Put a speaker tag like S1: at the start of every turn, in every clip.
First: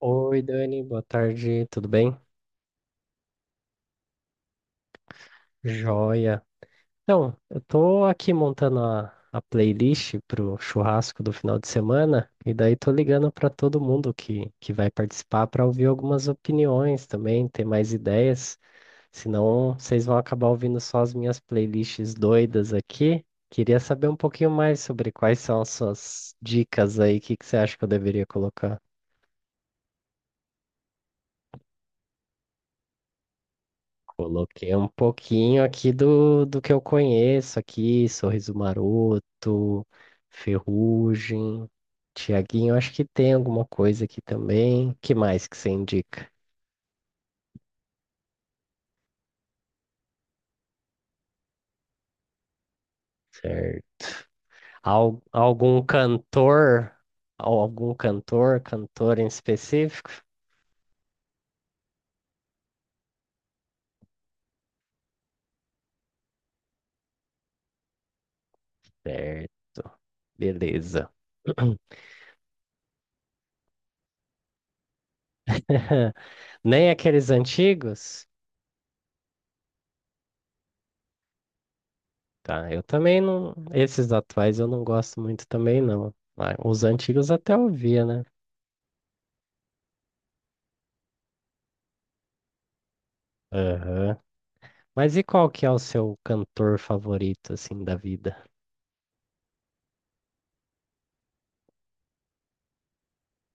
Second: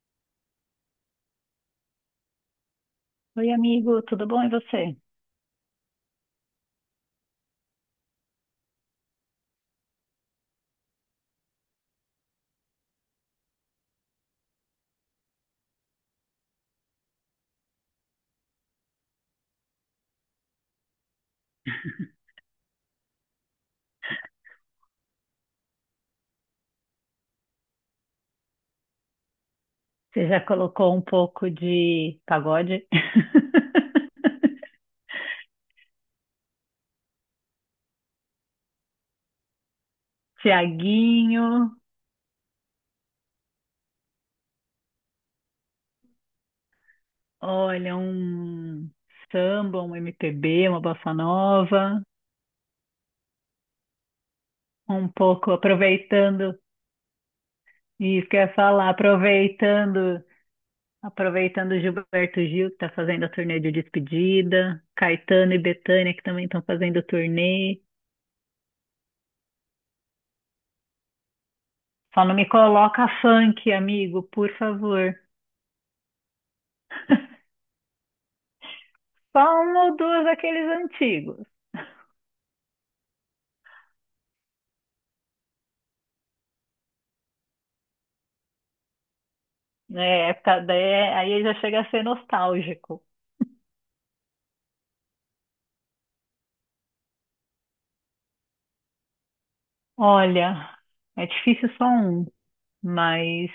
S1: Oi, Dani, boa tarde, tudo bem?
S2: Oi, amigo, tudo bom? E você?
S1: Joia. Então, eu tô aqui montando a playlist pro churrasco do final de semana e daí tô ligando para todo mundo que vai participar para ouvir algumas opiniões também, ter mais ideias. Senão, vocês vão acabar ouvindo só as minhas playlists doidas aqui. Queria saber um pouquinho mais sobre quais são as suas dicas aí, o que que você acha que eu deveria colocar?
S2: Você já colocou um pouco de pagode?
S1: Coloquei um pouquinho aqui do que eu conheço aqui, Sorriso Maroto,
S2: Tiaguinho,
S1: Ferrugem, Tiaguinho, acho que tem alguma coisa aqui também. Que mais que você indica?
S2: olha, um samba, um MPB, uma bossa nova,
S1: Certo.
S2: um pouco
S1: Algum
S2: aproveitando,
S1: cantor? Algum
S2: isso que eu ia
S1: cantor,
S2: falar,
S1: cantor em específico?
S2: aproveitando, aproveitando Gilberto Gil, que está fazendo a turnê de despedida, Caetano e Bethânia, que também estão fazendo turnê.
S1: Certo. Beleza.
S2: Só não me coloca funk, amigo, por favor.
S1: Nem aqueles antigos?
S2: Só um ou dois daqueles antigos.
S1: Tá, eu também não. Esses atuais eu não gosto muito também, não. Ah, os antigos até ouvia, né?
S2: É, é, aí já chega a ser nostálgico.
S1: Aham. Mas e qual que é o seu cantor favorito, assim, da vida?
S2: Olha, é difícil só um, mas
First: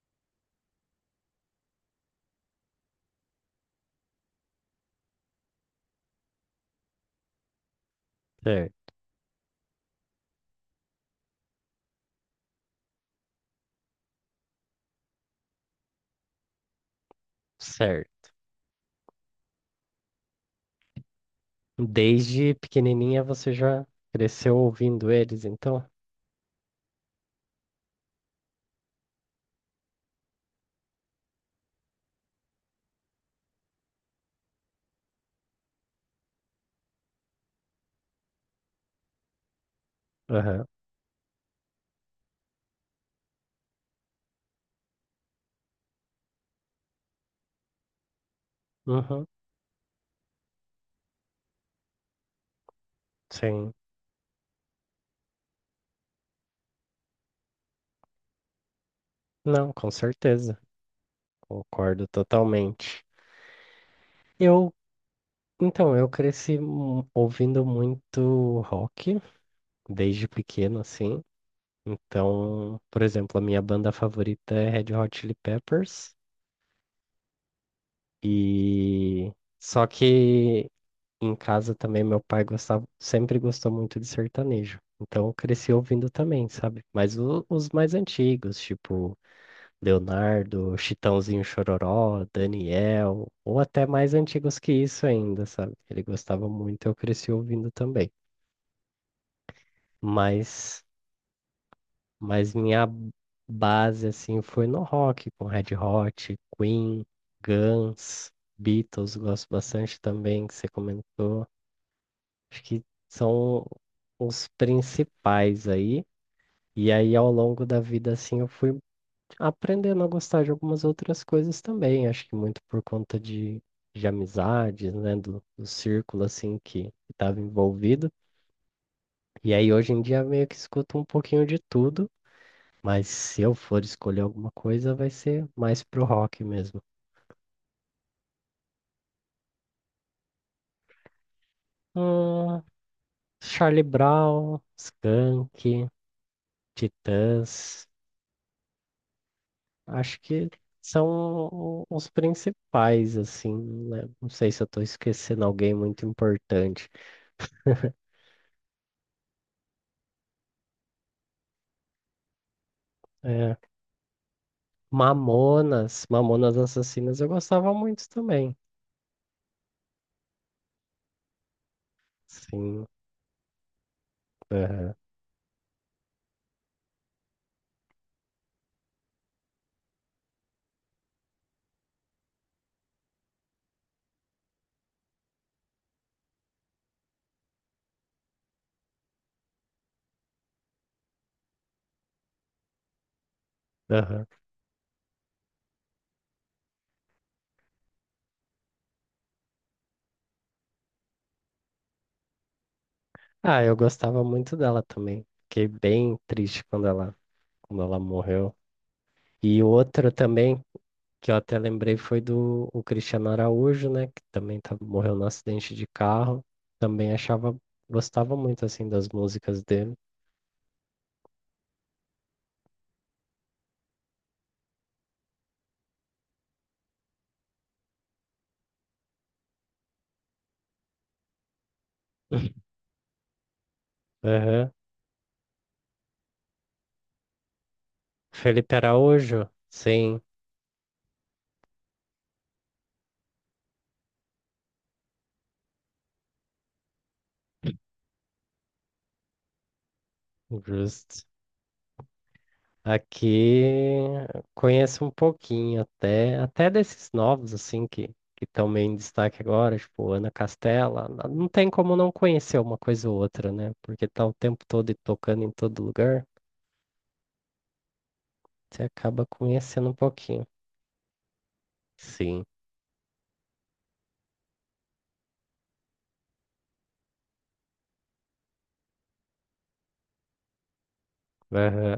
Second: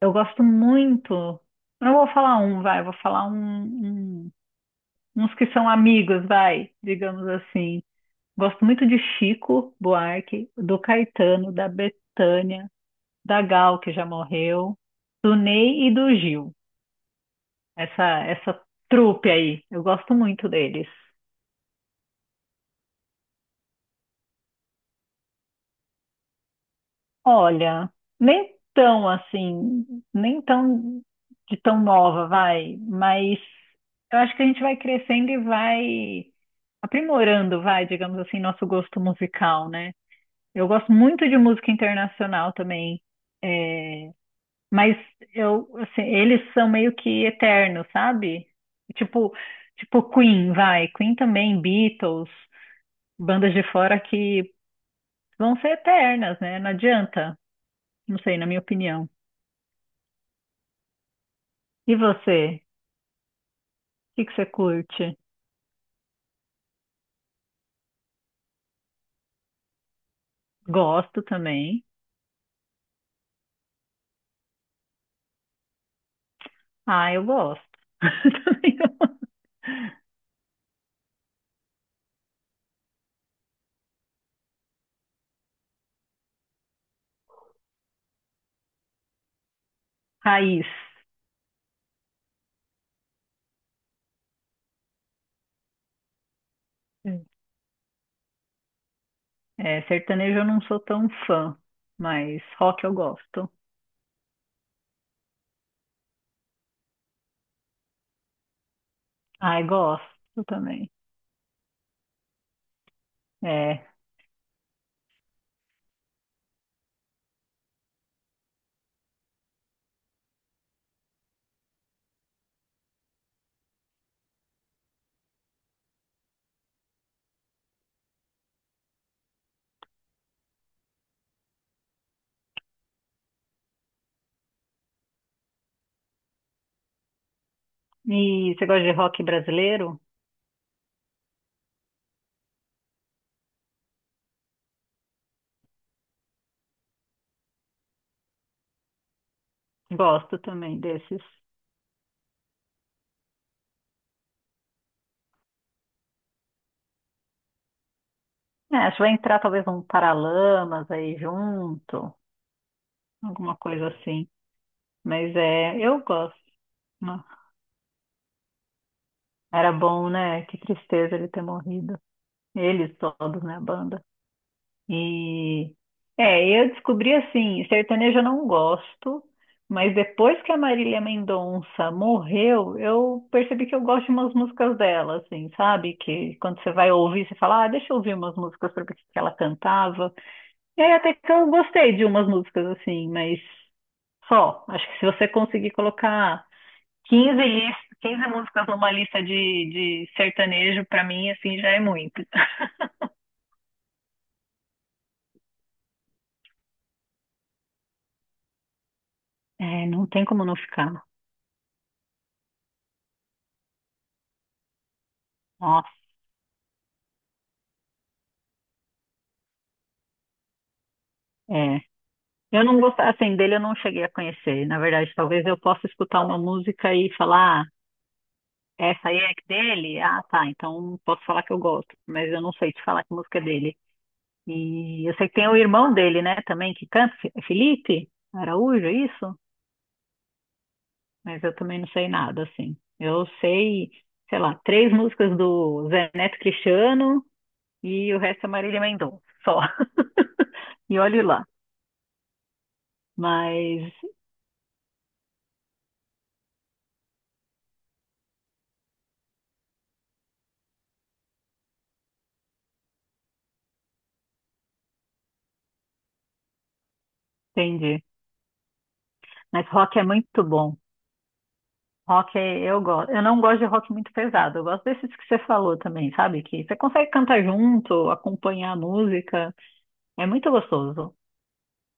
S2: eu gosto muito. Eu Não vou falar um, vai, eu vou falar um, um- uns que são amigos, vai, digamos assim. Gosto muito
S1: Certo.
S2: de Chico Buarque, do Caetano, da Bethânia, da Gal, que já morreu, do Ney e do Gil. Essa,
S1: Certo.
S2: essa trupe aí, eu gosto muito deles.
S1: Desde pequenininha você já cresceu ouvindo eles, então?
S2: Olha, nem tão assim, nem tão de tão nova, vai, mas eu acho que a gente vai crescendo e vai aprimorando, vai, digamos assim, nosso gosto musical, né?
S1: Aham.
S2: Eu gosto muito de música internacional também, é, mas eu, assim, eles são meio que eternos, sabe?
S1: Uhum.
S2: Tipo, tipo Queen, vai, Queen também, Beatles, bandas de
S1: Sim.
S2: fora que vão ser eternas, né? Não adianta, não sei, na minha opinião.
S1: Não, com certeza.
S2: E
S1: Concordo
S2: você?
S1: totalmente.
S2: O que que você
S1: Eu,
S2: curte?
S1: então, eu cresci ouvindo muito rock desde pequeno, assim.
S2: Gosto também.
S1: Então, por exemplo, a minha banda favorita é Red Hot Chili Peppers
S2: Ah, eu gosto. Também eu-
S1: e só que em casa também meu pai gostava, sempre gostou muito de sertanejo. Então, eu cresci ouvindo também, sabe? Mas os mais antigos, tipo
S2: Raiz.
S1: Leonardo, Chitãozinho Chororó, Daniel, ou até mais antigos que isso ainda, sabe? Ele gostava muito, eu cresci ouvindo também.
S2: É, sertanejo eu não sou
S1: Mas
S2: tão fã, mas
S1: Mas
S2: rock
S1: minha
S2: eu gosto.
S1: base, assim, foi no rock, com Red Hot, Queen, Guns, Beatles, gosto
S2: Ai,
S1: bastante
S2: gosto
S1: também, que você
S2: também.
S1: comentou. Acho que são
S2: É.
S1: os principais aí. E aí, ao longo da vida, assim, eu fui aprendendo a gostar de algumas outras coisas também. Acho que muito por conta de amizades, né, do círculo, assim, que estava envolvido. E aí, hoje em dia, meio que escuto um pouquinho de tudo. Mas se eu for escolher alguma coisa, vai ser mais pro rock mesmo.
S2: E você gosta de rock brasileiro?
S1: Hum, Charlie Brown, Skank, Titãs, acho
S2: Gosto
S1: que
S2: também
S1: são
S2: desses.
S1: os principais, assim, né? Não sei se eu tô esquecendo alguém muito importante.
S2: É, acho que vai entrar talvez um Paralamas aí junto,
S1: É,
S2: alguma coisa assim. Mas é, eu
S1: Mamonas,
S2: gosto.
S1: Mamonas Assassinas eu gostava muito também.
S2: Era bom, né? Que tristeza ele ter morrido.
S1: Sim,
S2: Eles todos na banda.
S1: aham,
S2: E é, eu descobri assim, sertanejo eu não gosto, mas depois que a Marília Mendonça morreu, eu percebi que eu gosto de umas músicas dela, assim, sabe? Que quando você vai ouvir, você fala, ah, deixa eu ouvir umas músicas pra ver o que que ela cantava. E aí até que eu gostei de umas músicas assim, mas
S1: aham.
S2: só. Acho que se você conseguir colocar 15 músicas numa lista de sertanejo, pra mim, assim, já é muito.
S1: Ah, eu gostava muito dela também. Fiquei bem triste quando ela morreu. E
S2: É, não
S1: outra
S2: tem como não
S1: também
S2: ficar.
S1: que eu até lembrei foi do o Cristiano Araújo, né? Que também tá, morreu no acidente de
S2: Nossa,
S1: carro. Também achava, Gostava muito assim das músicas dele.
S2: é. Eu não gostava, assim, dele eu não cheguei a conhecer. Na verdade, talvez eu possa escutar uma música e falar, "Ah, essa aí é dele? Ah, tá, então posso falar que eu gosto. Mas eu não sei te falar que música é dele.
S1: Aham.
S2: E eu sei que tem o irmão dele, né, também, que canta, Felipe
S1: Felipe
S2: Araújo, é isso?
S1: Araújo? Sim,
S2: Mas eu também não sei nada, assim. Eu sei, sei lá, três músicas do Zé Neto Cristiano e o resto é Marília Mendonça, só. E olhe
S1: justo.
S2: lá. Mas
S1: Aqui conheço um pouquinho até desses novos assim que estão meio em destaque agora, tipo Ana Castela, não tem como não conhecer uma coisa ou outra, né? Porque tá o tempo todo e tocando em todo lugar,
S2: Entendi.
S1: você acaba
S2: Mas
S1: conhecendo um
S2: rock é muito
S1: pouquinho.
S2: bom. Rock
S1: Sim.
S2: é, eu gosto. Eu não gosto de rock muito pesado. Eu gosto desses que você falou também, sabe? Que você consegue cantar junto, acompanhar a música. É muito gostoso.
S1: Aham.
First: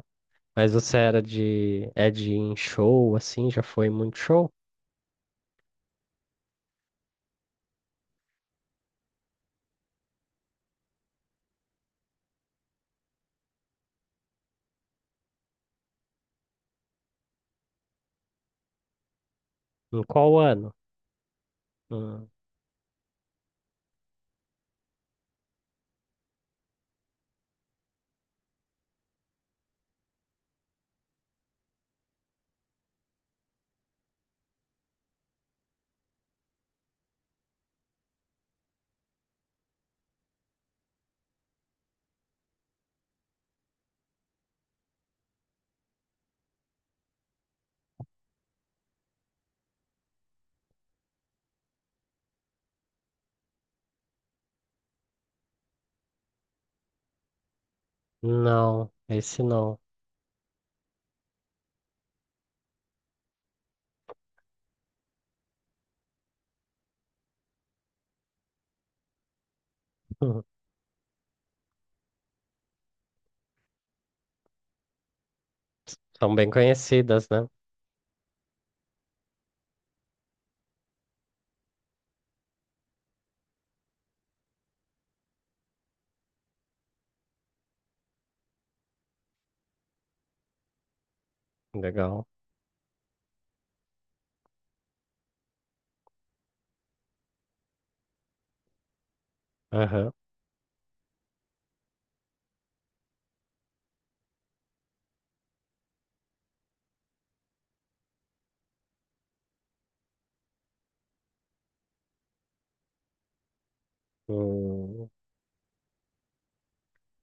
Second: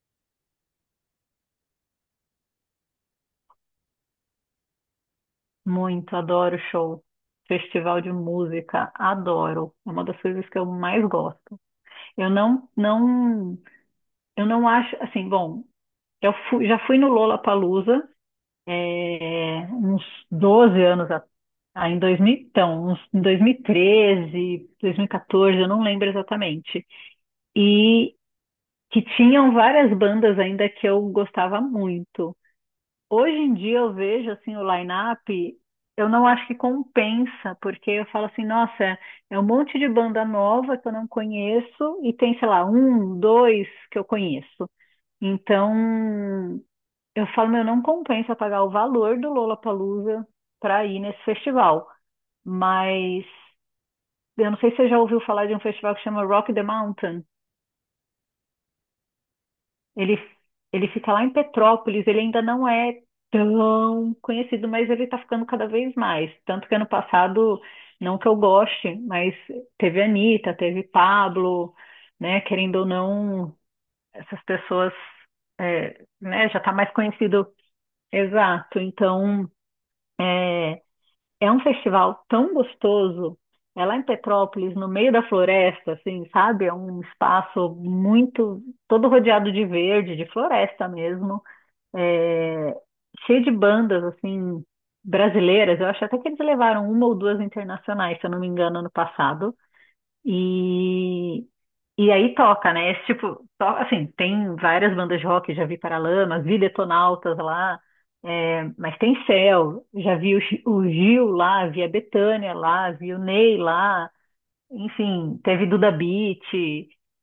S1: Mas você era de. É de ir em show, assim? Já foi muito show?
S2: Muito, adoro show. Festival de música, adoro. É uma das coisas que eu mais gosto. Eu não, não, eu não acho, assim, bom, já fui no Lollapalooza
S1: Em
S2: uns
S1: qual ano?
S2: 12 anos atrás. Ah, em dois
S1: Hum,
S2: mil então, uns, Em 2013, 2014, eu não lembro exatamente. E que tinham várias bandas ainda que eu gostava muito. Hoje em dia eu vejo assim o line-up, eu não acho que compensa, porque eu falo assim, nossa, é um monte de banda nova que eu não conheço e tem, sei lá, um, dois que eu conheço. Então, eu falo, meu, não compensa pagar o valor do Lollapalooza para ir nesse festival. Mas eu não sei se você já ouviu falar de um festival que chama Rock the Mountain.
S1: Não, esse não.
S2: Ele, ele fica lá em Petrópolis, ele ainda não é tão conhecido, mas ele está ficando cada vez mais. Tanto que ano passado, não que eu goste, mas teve Anitta, teve Pablo, né? Querendo ou não, essas pessoas, é,
S1: São bem
S2: né, já está mais
S1: conhecidas, né?
S2: conhecido. Exato. Então, é um festival tão gostoso. É lá em Petrópolis, no meio da floresta, assim, sabe? É um espaço muito, todo rodeado de verde, de floresta mesmo.
S1: Legal.
S2: É, cheio de bandas, assim, brasileiras. Eu acho até que eles levaram uma ou duas internacionais, se eu não me engano, ano passado.
S1: Aham.
S2: E, e aí toca, né? Esse tipo, to- assim, tem várias bandas de rock, já vi Paralamas, vi Detonautas lá, é, mas tem Céu, já vi o Gil lá, vi a Bethânia lá, vi o Ney lá,
S1: Hum,
S2: enfim, teve Duda Beat,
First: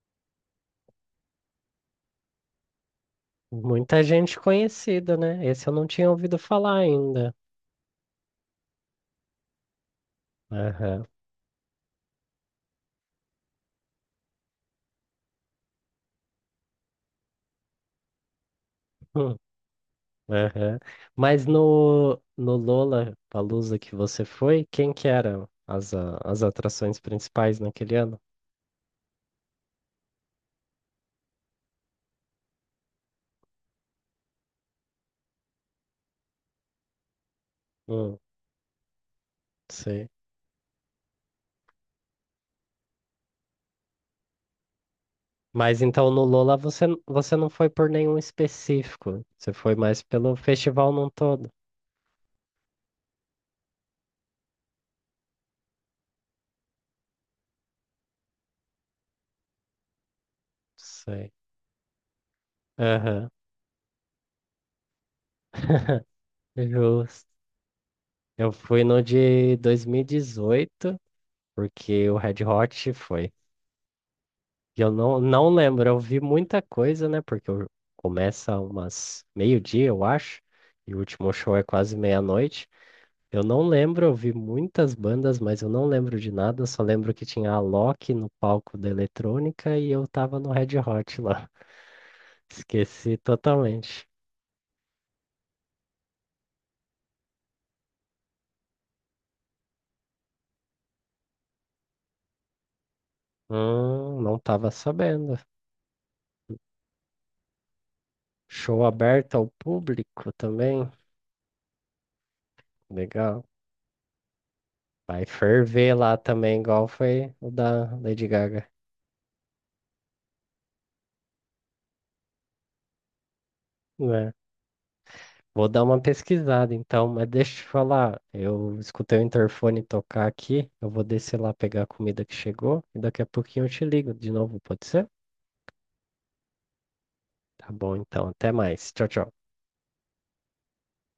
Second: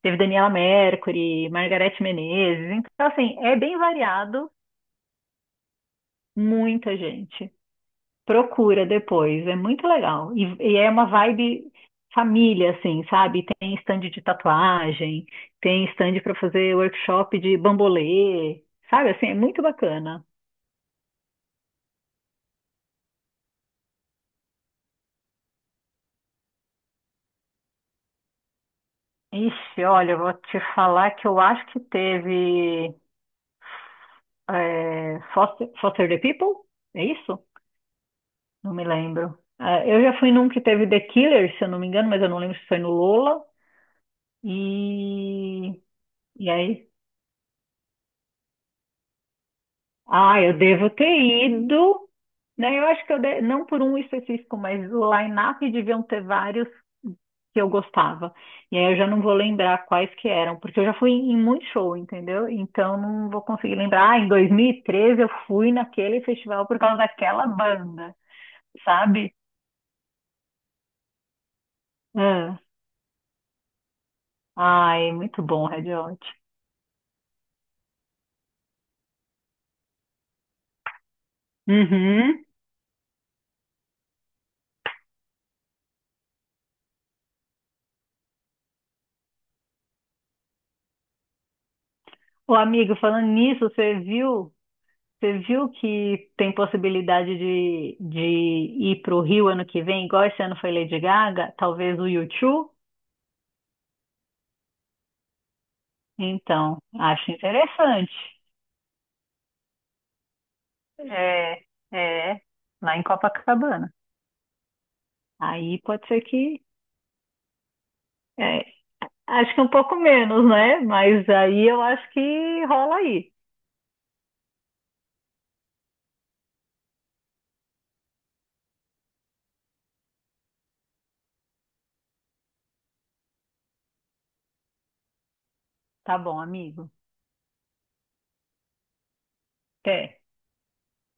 S2: teve Daniela Mercury, Margareth Menezes, então assim, é bem
S1: muita gente
S2: variado,
S1: conhecida, né? Esse eu não tinha ouvido falar
S2: muita
S1: ainda.
S2: gente. Procura depois, é muito legal. E é
S1: Aham.
S2: uma vibe família, assim, sabe? Tem stand de tatuagem, tem stand para fazer workshop de bambolê, sabe? Assim, é
S1: Hum,
S2: muito bacana.
S1: aham. Mas no Lola Palusa que você foi, quem que eram as atrações principais naquele ano?
S2: Ixi, olha, eu vou te falar que eu acho que teve Foster the People, é isso?
S1: Hum,
S2: Não me lembro. É, eu
S1: sei.
S2: já fui num que teve The Killers, se eu não me engano, mas eu não lembro se foi no Lola.
S1: Mas
S2: E,
S1: então no
S2: e
S1: Lola você,
S2: aí
S1: você não foi por nenhum específico, você foi mais pelo
S2: Ah, eu devo
S1: festival num
S2: ter
S1: todo.
S2: ido, né? Eu acho que não por um específico, mas o line-up deviam ter vários que eu gostava. E aí eu já não vou lembrar quais que eram, porque eu já fui
S1: Sei.
S2: em muito show, entendeu? Então
S1: Aham.
S2: não vou conseguir lembrar. Ah, em 2013 eu fui naquele festival por causa
S1: Justo.
S2: daquela banda,
S1: Eu fui no
S2: sabe?
S1: de 2018 porque o Red
S2: Ah,
S1: Hot foi. Eu
S2: ai, muito
S1: não
S2: bom,
S1: lembro,
S2: Red
S1: eu vi
S2: Hot.
S1: muita coisa, né? Começa umas meio-dia, eu acho, e o último show é quase
S2: Uhum.
S1: meia-noite. Eu não lembro, eu vi muitas bandas, mas eu não lembro de nada, só lembro que tinha a Loki no palco da eletrônica e eu tava no Red Hot lá.
S2: Ô, amigo,
S1: Esqueci
S2: falando nisso, você
S1: totalmente.
S2: viu? Você viu que tem possibilidade de ir para o Rio ano que vem, igual esse ano foi Lady Gaga? Talvez o U2?
S1: Não tava sabendo.
S2: Então, acho interessante.
S1: Show aberto ao público também.
S2: É, é, lá em
S1: Legal.
S2: Copacabana.
S1: Vai
S2: Aí
S1: ferver
S2: pode
S1: lá
S2: ser
S1: também,
S2: que.
S1: igual foi o da Lady Gaga.
S2: É, acho que um pouco menos, né? Mas aí eu acho que rola aí.
S1: É. Vou dar uma pesquisada então, mas deixa eu te falar, eu escutei o interfone tocar aqui, eu vou descer lá pegar a comida que chegou e daqui a pouquinho eu te ligo de novo, pode ser?
S2: Tá bom, amigo.
S1: Tá bom, então, até mais. Tchau, tchau.
S2: Até.